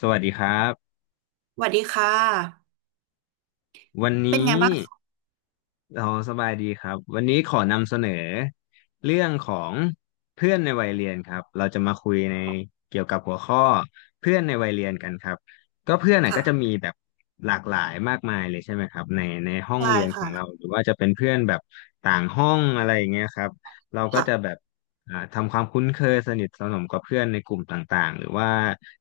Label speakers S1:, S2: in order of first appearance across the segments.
S1: สวัสดีครับ
S2: สวัสดีค่ะ
S1: วัน
S2: เป็นไง
S1: นี้
S2: บ้างคะ
S1: เราสบายดีครับวันนี้ขอนำเสนอเรื่องของเพื่อนในวัยเรียนครับเราจะมาคุยในเกี่ยวกับหัวข้อเพื่อนในวัยเรียนกันครับก็เพื่อนน่ะก็จะ
S2: ค่ะ
S1: มีแบบหลากหลายมากมายเลยใช่ไหมครับในห้อง
S2: ใช่
S1: เรียนของเรา
S2: ค่ะ
S1: หรือว่าจะเป็นเพื่อนแบบต่างห้องอะไรอย่างเงี้ยครับเราก็จะ
S2: ค่ะ
S1: แบบทำความคุ้นเคยสนิทสนมกับเพื่อนในกลุ่มต่างๆหรือว่า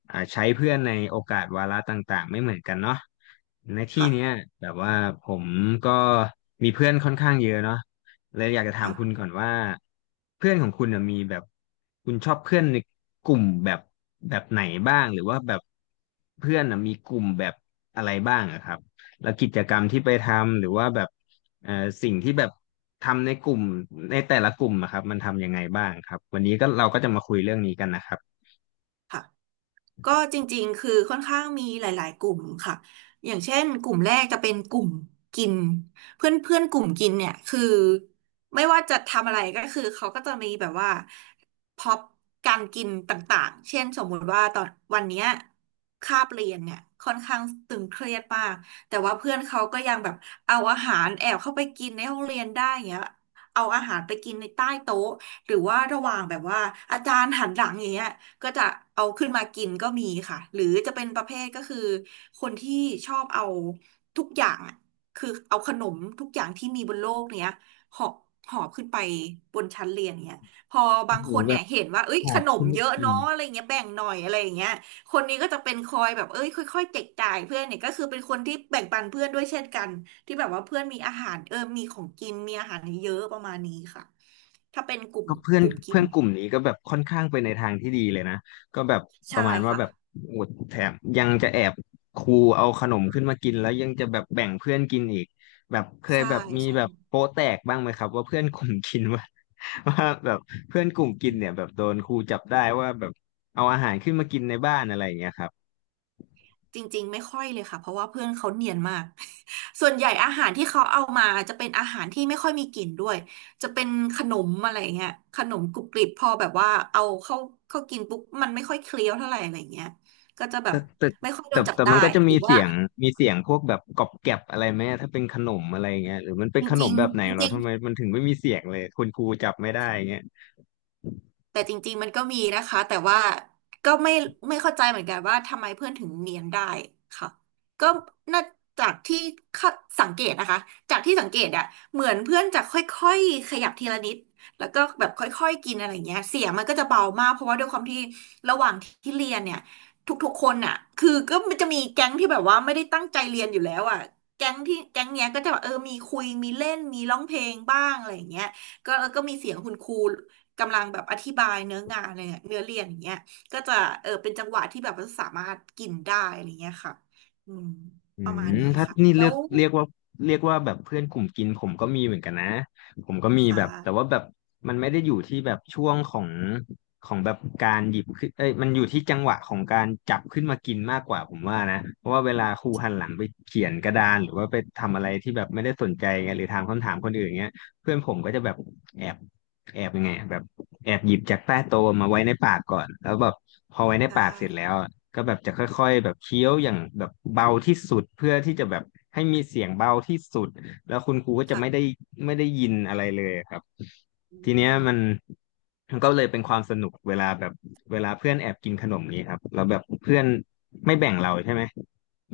S1: ใช้เพื่อนในโอกาสวาระต่างๆไม่เหมือนกันเนาะในที่เนี้ย
S2: ค่ะ
S1: แบบว่าผมก็มีเพื่อนค่อนข้างเยอะเนาะเลยอยากจะถามคุณ
S2: ค่ะ
S1: ก่อนว่าเพื่อนของคุณน่ะมีแบบคุณชอบเพื่อนในกลุ่มแบบไหนบ้างหรือว่าแบบเพื่อนน่ะมีกลุ่มแบบอะไรบ้างอะครับแล้วกิจกรรมที่ไปทำหรือว่าแบบเอ่อสิ่งที่แบบทำในกลุ่มในแต่ละกลุ่มอะครับมันทำยังไงบ้างครับวันนี้ก็เราก็จะมาคุยเรื่องนี้กันนะครับ
S2: ค่ะ ก็จริงๆคือค่อนข้างมีหลายๆกลุ่มค่ะอย่างเช่นกลุ่มแรกจะเป็นกลุ่มกินเพื่อนเพื่อนกลุ่มกินเนี่ยคือไม่ว่าจะทำอะไรก็คือเขาก็จะมีแบบว่าพ็อปการกินต่างๆเช่นสมมุติว่าตอนวันเนี้ยคาบเรียนเนี่ยค่อนข้างตึงเครียดมากแต่ว่าเพื่อนเขาก็ยังแบบเอาอาหารแอบเข้าไปกินในห้องเรียนได้อย่างเงี้ยเอาอาหารไปกินในใต้โต๊ะหรือว่าระหว่างแบบว่าอาจารย์หันหลังอย่างเงี้ย ก็จะเอาขึ้นมากินก็มีค่ะหรือจะเป็นประเภทก็คือคนที่ชอบเอาทุกอย่างอะคือเอาขนมทุกอย่างที่มีบนโลกเนี้ยหอบหอบขึ้นไปบนชั้นเรียนเนี้ยพอบา
S1: โอ้
S2: ง
S1: โห
S2: คน
S1: แบ
S2: เนี่ย
S1: บ
S2: เห็นว่าเอ้ย
S1: ห
S2: ข
S1: อบ
S2: นม
S1: ขึ้นไป
S2: เยอะ
S1: กิน
S2: เนาะอะไรเงี้ยแบ่งหน่อยอะไรอย่างเงี้ยคนนี้ก็จะเป็นคอยแบบเอ้ยค่อยๆแจกจ่ายเพื่อนเนี่ยก็คือเป็นคนที่แบ่งปันเพื่อนด้วยเช่นกันที่แบบว่าเพื่อนมีอาหารมีของกินมีอาหารเยอะประมาณนี้ค่ะถ้าเป็นกลุ่ม
S1: ก็เพื่อ
S2: ก
S1: น
S2: ลุ่มกิ
S1: เพื่
S2: น
S1: อนกลุ่มนี้ก็แบบค่อนข้างไปในทางที่ดีเลยนะก็แบบป
S2: ใช่
S1: ระมาณว่า
S2: ค่ะ
S1: แบบโอดแถมยังจะแอบครูเอาขนมขึ้นมากินแล้วยังจะแบบแบ่งเพื่อนกินอีกแบบเคย
S2: ใช่
S1: แบบมี
S2: ใช่
S1: แบบโป๊ะแตกบ้างไหมครับว่าเพื่อนกลุ่มกินว่า ว่าแบบเพื่อนกลุ่มกินเนี่ยแบบโดนครูจับได้ว่าแบบเอาอาหารขึ้นมากินในบ้านอะไรอย่างเงี้ยครับ
S2: จริงๆไม่ค่อยเลยค่ะเพราะว่าเพื่อนเขาเนียนมาก ส่วนใหญ่อาหารที่เขาเอามาจะเป็นอาหารที่ไม่ค่อยมีกลิ่นด้วยจะเป็นขนมอะไรเงี้ยขนมกรุบกริบพอแบบว่าเอาเข้ากินปุ๊บมันไม่ค่อยเคี้ยวเท่าไหร่อะไรเงี้ยก็จะแบ
S1: แต่
S2: บ
S1: แต่
S2: ไม่ค่อยโด
S1: แต่
S2: นจับ
S1: แต่
S2: ได้
S1: มันก็จะ
S2: ห
S1: มี
S2: รือ
S1: เสี
S2: ว่า
S1: ยงมีเสียงพวกแบบกรอบแกรบอะไรไหมถ้าเป็นขนมอะไรเงี้ยหรือมันเป็
S2: จ
S1: นขน
S2: ริ
S1: ม
S2: ง
S1: แบบไหนเหร
S2: ๆจ
S1: อ
S2: ริง
S1: ทำไมมันถึงไม่มีเสียงเลยคุณครูจับไม่ได้เงี้ย
S2: แต่จริงๆมันก็มีนะคะแต่ว่าก็ไม่เข้าใจเหมือนกันว่าทำไมเพื่อนถึงเนียนได้ค่ะก็น่าจากที่คาดสังเกตนะคะจากที่สังเกตอะเหมือนเพื่อนจะค่อยๆขยับทีละนิดแล้วก็แบบค่อยๆกินอะไรอย่างเงี้ยเสียงมันก็จะเบามากเพราะว่าด้วยความที่ระหว่างที่เรียนเนี่ยทุกๆคนอะคือก็มันจะมีแก๊งที่แบบว่าไม่ได้ตั้งใจเรียนอยู่แล้วอะแก๊งที่แก๊งเนี้ยก็จะแบบมีคุยมีเล่นมีร้องเพลงบ้างอะไรอย่างเงี้ยก็แล้วก็มีเสียงคุณครู กำลังแบบอธิบายเนื้องานอะไรเนียเนื้อเรียนอย่างเงี้ยก็จะเป็นจังหวะที่แบบว่าสามารถกินได้อะไรเงี้ยค่ะอืม
S1: อื
S2: ประมาณ
S1: ม
S2: นี้
S1: ถ้า
S2: ค่ะ
S1: นี่
S2: แล้
S1: เรียก
S2: ว
S1: ว่าแบบเพื่อนกลุ่มกินผมก็มีเหมือนกันนะผมก็มี
S2: ค่ะ
S1: แบบแต่ว่าแบบมันไม่ได้อยู่ที่แบบช่วงของแบบการหยิบขึ้นเอ้ยมันอยู่ที่จังหวะของการจับขึ้นมากินมากกว่าผมว่านะเพราะว่าเวลาครูหันหลังไปเขียนกระดานหรือว่าไปทำอะไรที่แบบไม่ได้สนใจไงหรือถามคำถามคนอื่นเงี้ยเพื่อนผมก็จะแบบแอบยังไงอะแบบแอบหยิบจากใต้โต๊ะมาไว้ในปากก่อนแล้วแบบพอไว้ใน
S2: ได้
S1: ปากเสร็จแล้ว ก็แบบจะค่อยๆแบบเคี้ยวอย่างแบบเบาที่สุดเพื่อที่จะแบบให้มีเสียงเบาที่สุดแล้วคุณครูก็จะไม่ได้
S2: ค่ะ
S1: ยินอะไรเลยครับ
S2: อื
S1: ทีเนี้ยมัน
S2: ม
S1: ก็เลยเป็นความสนุกเวลาแบบเวลาเพื่อนแอบกินขนมนี้ครับแล้วแบบเพื่อนไม่แบ่งเราใช่ไหม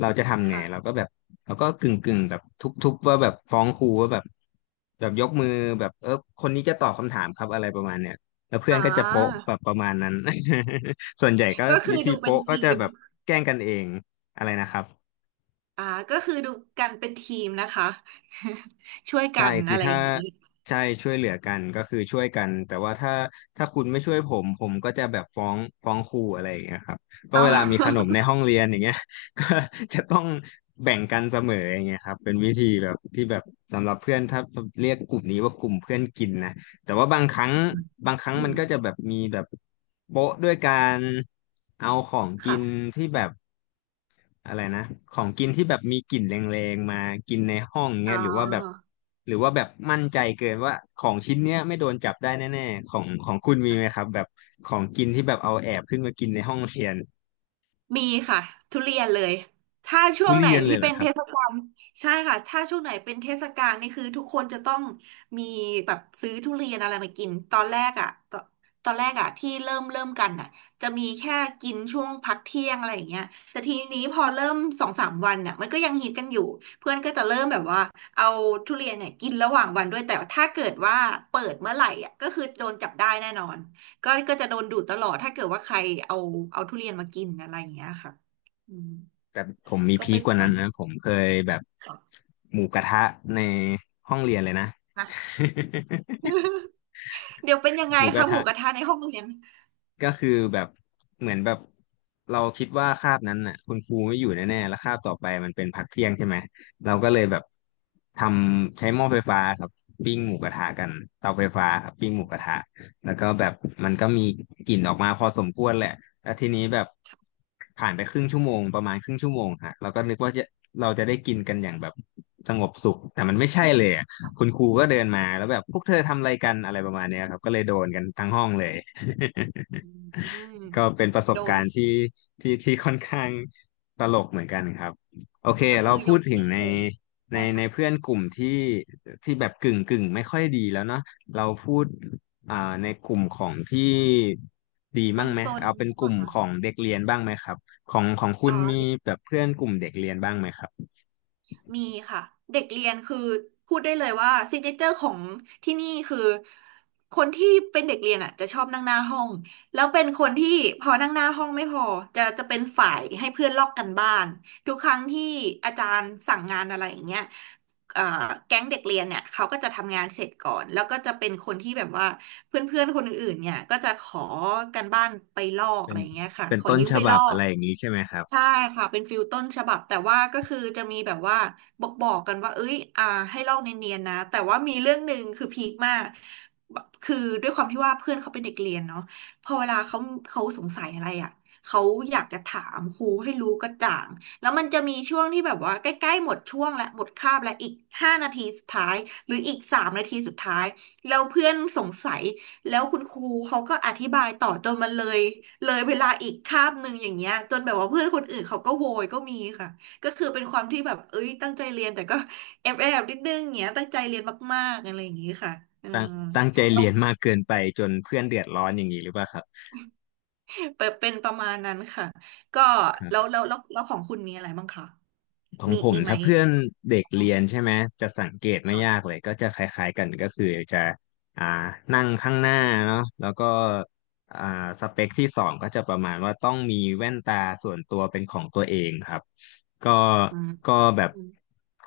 S1: เราจะทำไง
S2: ค่ะ
S1: เราก็แบบเราก็กึ่งแบบทุบๆว่าแบบฟ้องครูว่าแบบแบบยกมือแบบเออคนนี้จะตอบคำถามครับอะไรประมาณเนี้ยแล้วเพื่อน
S2: อ่า
S1: ก็จะโป๊ะแบบประมาณนั้น ส่วนใหญ่ก็
S2: ก็คื
S1: วิ
S2: อ
S1: ธี
S2: ดูเป็น
S1: โป๊ะก็
S2: ที
S1: จะ
S2: ม
S1: แบบแกล้งกันเองอะไรนะครับ
S2: อ่าก็คือดูกันเป็นทีมนะคะ ช่วยกั
S1: ใช่
S2: น
S1: คือ
S2: อะไรอ
S1: ถ้า
S2: ย่างนี้
S1: ใช่ช่วยเหลือกันก็คือช่วยกันแต่ว่าถ้าคุณไม่ช่วยผมผมก็จะแบบฟ้องครูอะไรอย่างเงี้ยครับก็
S2: อ๋อ
S1: เวลามีขนมในห้องเรียนอย่างเงี้ย ก็จะต้องแบ่งกันเสมออย่างเงี้ยครับเป็นวิธีแบบที่แบบสำหรับเพื่อนถ้าเรียกกลุ่มนี้ว่ากลุ่มเพื่อนกินนะแต่ว่าบางครั้ง
S2: อื
S1: มัน
S2: ม
S1: ก็จะแบบมีแบบโป๊ะด้วยการเอาของกิน
S2: ค่ะ
S1: ที่แบบ อะไรนะของกินที่แบบมีกลิ่นแรงๆมากินในห้อง
S2: อ๋
S1: เงี้ยหรือว่าแบบ
S2: อ
S1: มั่นใจเกินว่าของชิ้นเนี้ยไม่โดนจับได้แน่ๆของของคุณมีไหมครับแบบของกินที่แบบเอาแอบขึ้นมากินในห้องเรียน
S2: มีค่ะทุเรียนเลยถ้าช่ว
S1: ทุ
S2: งไหน
S1: เรียนเล
S2: ที่
S1: ยเหร
S2: เป็
S1: อ
S2: น
S1: ครั
S2: เท
S1: บ
S2: ศกาลใช่ค่ะถ้าช่วงไหนเป็นเทศกาลนี่คือทุกคนจะต้องมีแบบซื้อทุเรียนอะไรมากินตอนแรกอ่ะตอนตอนแรกอ่ะที่เริ่มกันอ่ะจะมีแค่กินช่วงพักเที่ยงอะไรอย่างเงี้ยแต่ทีนี้พอเริ่มสองสามวันอ่ะมันก็ยังฮิตกันอยู่เพื่อนก็จะเริ่มแบบว่าเอาทุเรียนเนี่ยกินระหว่างวันด้วยแต่ถ้าเกิดว่าเปิดเมื่อไหร่อ่ะก็คือโดนจับได้แน่นอน ก็จะโดนดูดตลอดถ้าเกิดว่าใครเอาเอาทุเรียนมากินอะไรอย่างเงี้ยค่ะอืม
S1: แต่ผมมี
S2: ก็
S1: พี
S2: เป็
S1: ค
S2: น
S1: ก
S2: ป
S1: ว่า
S2: ระมา
S1: นั้
S2: ณ
S1: นนะ
S2: นี้
S1: ผมเคยแบบ
S2: ค่ะ
S1: หมูกระทะในห้องเรียนเลยนะ
S2: อ่ะ เดี๋ยวเป็นยังไง
S1: หมูก
S2: คะ
S1: ระ
S2: หมู
S1: ทะ
S2: กระทะในห้องเรียน
S1: ก็คือแบบเหมือนแบบเราคิดว่าคาบนั้นน่ะคุณครูไม่อยู่แน่ๆแล้วคาบต่อไปมันเป็นพักเที่ยงใช่ไหมเราก็เลยแบบทำใช้หม้อไฟฟ้าครับปิ้งหมูกระทะกันเตาไฟฟ้าครับปิ้งหมูกระทะแล้วก็แบบมันก็มีกลิ่นออกมาพอสมควรแหละแล้วทีนี้แบบผ่านไปครึ่งชั่วโมงประมาณครึ่งชั่วโมงฮะเราก็นึกว่าจะเราจะได้กินกันอย่างแบบสงบสุขแต่มันไม่ใช่เลยอะคุณครูก็เดินมาแล้วแบบพวกเธอทำอะไรกันอะไรประมาณเนี้ยครับก็เลยโดนกันทั้งห้องเลย
S2: อืม
S1: ก็เป็นประส
S2: โด
S1: บ
S2: น
S1: การณ์ที่ค่อนข้างตลกเหมือนกันครับโอเค
S2: ก็
S1: เรา
S2: คือย
S1: พูด
S2: ก
S1: ถึง
S2: ตี้
S1: ใน
S2: เลย
S1: ใน
S2: ใช่
S1: ใน
S2: ค่ะ
S1: เพื่อนกลุ่มที่แบบกึ่งไม่ค่อยดีแล้วเนาะเราพูดอ่าในกลุ่มของที่ดี
S2: ซ
S1: บ้าง
S2: น
S1: ไหม
S2: ๆน
S1: เอาเป็น
S2: ใช่
S1: ก
S2: ปล่ะ
S1: ลุ่ม
S2: คะ
S1: ของเด็กเรียนบ้างไหมครับของคุ
S2: อ๋อ
S1: ณมีแบบเพื่อนกลุ่มเด็กเรียนบ้างไหมครับ
S2: มีค่ะเด็กเรียนคือพูดได้เลยว่าซิกเนเจอร์ของที่นี่คือคนที่เป็นเด็กเรียนอ่ะจะชอบนั่งหน้าห้องแล้วเป็นคนที่พอนั่งหน้าห้องไม่พอจะเป็นฝ่ายให้เพื่อนลอกกันบ้านทุกครั้งที่อาจารย์สั่งงานอะไรอย่างเงี้ยเอ่อแก๊งเด็กเรียนเนี่ยเขาก็จะทำงานเสร็จก่อนแล้วก็จะเป็นคนที่แบบว่าเพื่อนๆคนอื่นๆเนี่ยก็จะขอกันบ้านไปลอก
S1: เป็
S2: อะ
S1: น
S2: ไรอย่างเงี้ยค่ะ
S1: เป็น
S2: ขอ
S1: ต้น
S2: ยืม
S1: ฉ
S2: ไปล
S1: บั
S2: อ
S1: บอะ
S2: ก
S1: ไรอย่างนี้ใช่ไหมครับ
S2: ใช่ค่ะเป็นฟิลต้นฉบับแต่ว่าก็คือจะมีแบบว่าบอกกันว่าเอ้ยให้ลอกเนียนๆนะแต่ว่ามีเรื่องหนึ่งคือพีคมากคือด้วยความที่ว่าเพื่อนเขาเป็นเด็กเรียนเนาะพอเวลาเขาเขาสงสัยอะไรอ่ะเขาอยากจะถามครูให้รู้กระจ่างแล้วมันจะมีช่วงที่แบบว่าใกล้ๆหมดช่วงและหมดคาบและอีก5 นาทีสุดท้ายหรืออีก3 นาทีสุดท้ายแล้วเพื่อนสงสัย แล้วคุณครูเขาก็อธิบายต่อจนมันเลยเวลาอีกคาบหนึ่งอย่างเงี้ยจนแบบว่าเพื่อนคนอื่นเขาก็โวยก็มีค่ะก็คือเป็นความที่แบบเอ้ยตั้งใจเรียนแต่ก็แอบนิดนึงอย่างเงี้ยตั้งใจเรียนมากๆอะไรอย่างงี้ค่ะอื
S1: ตั้ง
S2: ม
S1: ตั้งใจ
S2: แล้ว
S1: เรียนมากเกินไปจนเพื่อนเดือดร้อนอย่างนี้หรือเปล่าครั
S2: เป็นประมาณนั้นค่ะก็แล้ว
S1: บ
S2: แล้วแล้วแล้วของคุณมีอะไรบ้างคะ
S1: ของ
S2: มี
S1: ผม
S2: มีไหม
S1: ถ้าเพื่อนเด็ก
S2: อ๋อ
S1: เรียนใช่ไหมจะสังเกตไม่ยาก
S2: ค่ะ
S1: เลยก็จะคล้ายๆกันก็คือจะอ่านั่งข้างหน้าเนาะแล้วก็อ่าสเปคที่สองก็จะประมาณว่าต้องมีแว่นตาส่วนตัวเป็นของตัวเองครับก็
S2: อืม
S1: ก็แบ
S2: อื
S1: บ
S2: ม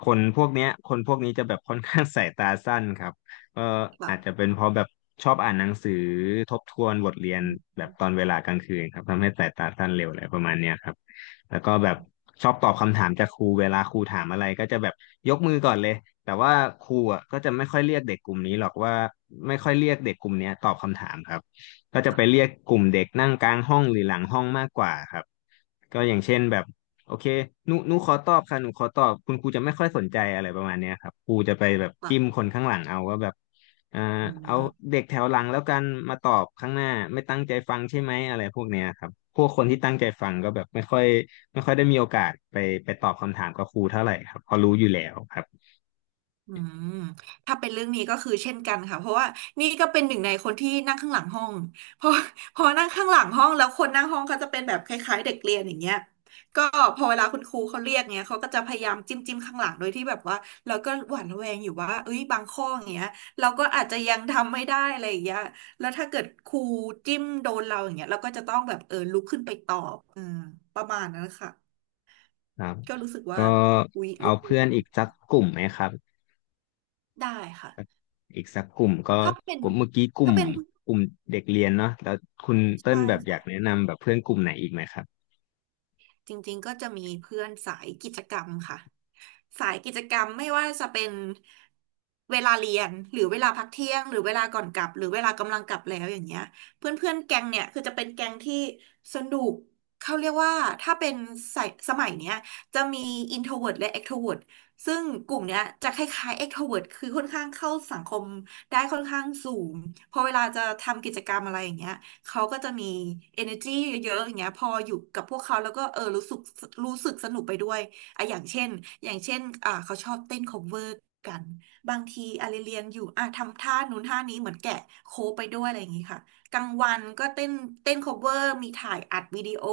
S1: คนพวกเนี้ยคนพวกนี้จะแบบค่อนข้าง สายตาสั้นครับก็อาจจะ
S2: ค่ะ
S1: เป็นเพราะแบบชอบอ่านหนังสือทบทวนบทเรียน
S2: อืม
S1: แบบตอนเวลากลางคืนครับทำให้สายตาสั้นเร็วอะไรประมาณเนี้ยครับ แล้วก็แบบชอบตอบคำถามจากครูเวลาครูถามอะไรก็จะแบบยกมือก่อนเลยแต่ว่าครูอ่ะก็จะไม่ค่อยเรียกเด็กกลุ่มนี้หรอกว่าไม่ค่อยเรียกเด็กกลุ่มเนี้ยตอบคำถามครับก็จะไปเรียกกลุ่มเด็กนั่งกลางห้องหรือหลังห้องมากกว่าครับก็อย่างเช่นแบบโอเคหนูขอตอบค่ะหนูขอตอบคุณครูจะไม่ค่อยสนใจอะไรประมาณเนี้ยครับครูจะไปแบบ
S2: ค่ะ
S1: จิ้มคนข้างหลังเอาว่าแบบเอ่อ
S2: อื
S1: เอา
S2: ม
S1: เด็กแถวหลังแล้วกันมาตอบข้างหน้าไม่ตั้งใจฟังใช่ไหมอะไรพวกเนี้ยครับพวกคนที่ตั้งใจฟังก็แบบไม่ค่อยได้มีโอกาสไปตอบคำถามกับครูเท่าไหร่ครับเพอรู้อยู่แล้วครับ
S2: อืมถ้าเป็นเรื่องนี้ก็คือเช่นกันค่ะเพราะว่านี่ก็เป็นหนึ่งในคนที่นั่งข้างหลังห้องเพราะ พอนั่งข้างหลังห้องแล้วคนนั่งห้องเขาจะเป็นแบบคล้ายๆเด็กเรียนอย่างเงี้ยก็พอเวลาคุณครูเขาเรียกเงี้ยเขาก็จะพยายามจิ้มข้างหลังโดยที่แบบว่าเราก็หวั่นระแวงอยู่ว่าเอ้ยบางข้ออย่างเงี้ยเราก็อาจจะยังทำไม่ได้อะไรอย่างเงี้ยแล้วถ้าเกิดครูจิ้มโดนเราอย่างเงี้ยเราก็จะต้องแบบเออลุกขึ้นไปตอบอืมประมาณนั้นค่ะ
S1: ครับ
S2: ก็รู้สึกว่า
S1: ก็
S2: อุ๊ย
S1: เอา
S2: รู้สึ
S1: เพื่
S2: ก
S1: อนอีกสักกลุ่มไหมครับ
S2: ได้ค่ะ
S1: อีกสักกลุ่มก็
S2: ถ้าเป็น
S1: กลุ่มเมื่อกี้กลุ่
S2: ถ้า
S1: ม
S2: เป็นผู้
S1: กลุ่มเด็กเรียนเนาะแล้วคุณเติ้ล
S2: ชา
S1: แบ
S2: ย
S1: บอยา
S2: ค่ะ
S1: กแนะนำแบบเพื่อนกลุ่มไหนอีกไหมครับ
S2: จริงๆก็จะมีเพื่อนสายกิจกรรมค่ะสายกิจกรรมไม่ว่าจะเป็นเวลาเรียนหรือเวลาพักเที่ยงหรือเวลาก่อนกลับหรือเวลากำลังกลับแล้วอย่างเงี้ยเพื่อนๆแก๊งเนี่ยคือจะเป็นแก๊งที่สนุกเขาเรียกว่าถ้าเป็นสายสมัยเนี้ยจะมี introvert และ extrovert ซึ่งกลุ่มเนี้ยจะคล้ายๆ extrovert คือค่อนข้างเข้าสังคมได้ค่อนข้างสูงพอเวลาจะทำกิจกรรมอะไรอย่างเงี้ย เขาก็จะมี energy เยอะๆอย่างเงี้ยพออยู่กับพวกเขาแล้วก็เออรู้สึกสนุกไปด้วยอ่ะอย่างเช่นอย่างเช่นเขาชอบเต้น cover กัน บางทีอะไรเรียนอยู่อ่ะทำท่านู้นท่านี้เหมือนแกะโค้ไปด้วยอะไรอย่างงี้ค่ะกลางวันก็เต้นเต้น cover มีถ่ายอัดวิดีโอ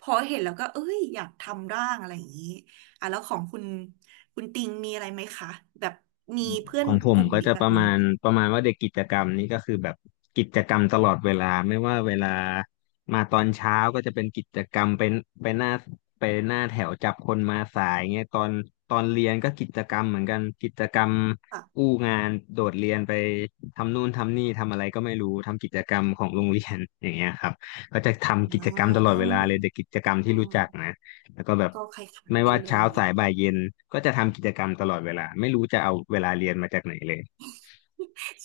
S2: พอเห็นแล้วก็เอ้ยอยากทำร่างอะไรอย่างงี้อ่ะแล้วของคุณคุณติงมีอะไรไหมคะแบบมีเพื่อ
S1: ข
S2: น
S1: องผ
S2: ก
S1: ม
S2: ลุ่ม
S1: ก็
S2: นี้
S1: จะ
S2: แบ
S1: ป
S2: บ
S1: ระ
S2: นี้
S1: มาณ
S2: หรือ
S1: ประมาณว่าเด็กกิจกรรมนี่ก็คือแบบกิจกรรมตลอดเวลาไม่ว่าเวลามาตอนเช้าก็จะเป็นกิจกรรมเป็นไปหน้าไปหน้าแถวจับคนมาสายเงี้ยตอนเรียนก็กิจกรรมเหมือนกันกิจกรรม
S2: เปล่ะ
S1: อู้งานโดดเรียนไปทำนู่นทำนี่ทำอะไรก็ไม่รู้ทำกิจกรรมของโรงเรียนอย่างเงี้ยครับก็จะทำกิ
S2: อ
S1: จกรรมตลอดเวลาเลยเด็กกิจกรรม
S2: ่
S1: ที่รู้จัก
S2: า
S1: นะ แล้วก็แบบ
S2: ก็คล้าย
S1: ไม่
S2: ๆกั
S1: ว่า
S2: นเล
S1: เช้า
S2: ย
S1: สายบ่ายเย็นก็จะทำกิจกรรมตลอดเวลาไม่รู้จะเอาเวลาเรียนมาจากไหนเลย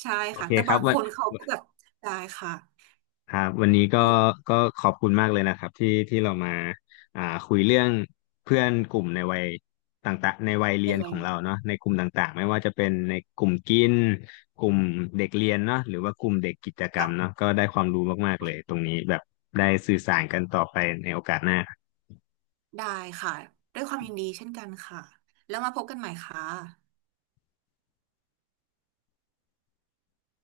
S2: ใช่
S1: โอ
S2: ค่ะ
S1: เค
S2: แต่
S1: ครั
S2: บา
S1: บ
S2: ง
S1: วั
S2: คน
S1: น
S2: เขาก็แบบได้ค่ะ
S1: ครับวันนี้ก็
S2: ก็
S1: ขอบคุณมากเลยนะครับที่เรามาอ่าคุยเรื่องเพื่อนกลุ่มในวัยต่างๆในวัยเรี
S2: ยั
S1: ย
S2: ง
S1: น
S2: ไง
S1: ของเราเนาะในกลุ่มต่างๆไม่ว่าจะเป็นในกลุ่มกินกลุ่มเด็กเรียนเนาะหรือว่ากลุ่มเด็กกิจกร
S2: ค่ะ
S1: รมเนาะก็ได้ความรู้มากๆเลยตรงนี้แบบได้สื่อสารกันต่อไปในโอกาสหน้า
S2: ได้ค่ะด้วยความยินดีเช่นกันค่ะแล้วมาพบกันใหม่ค่ะ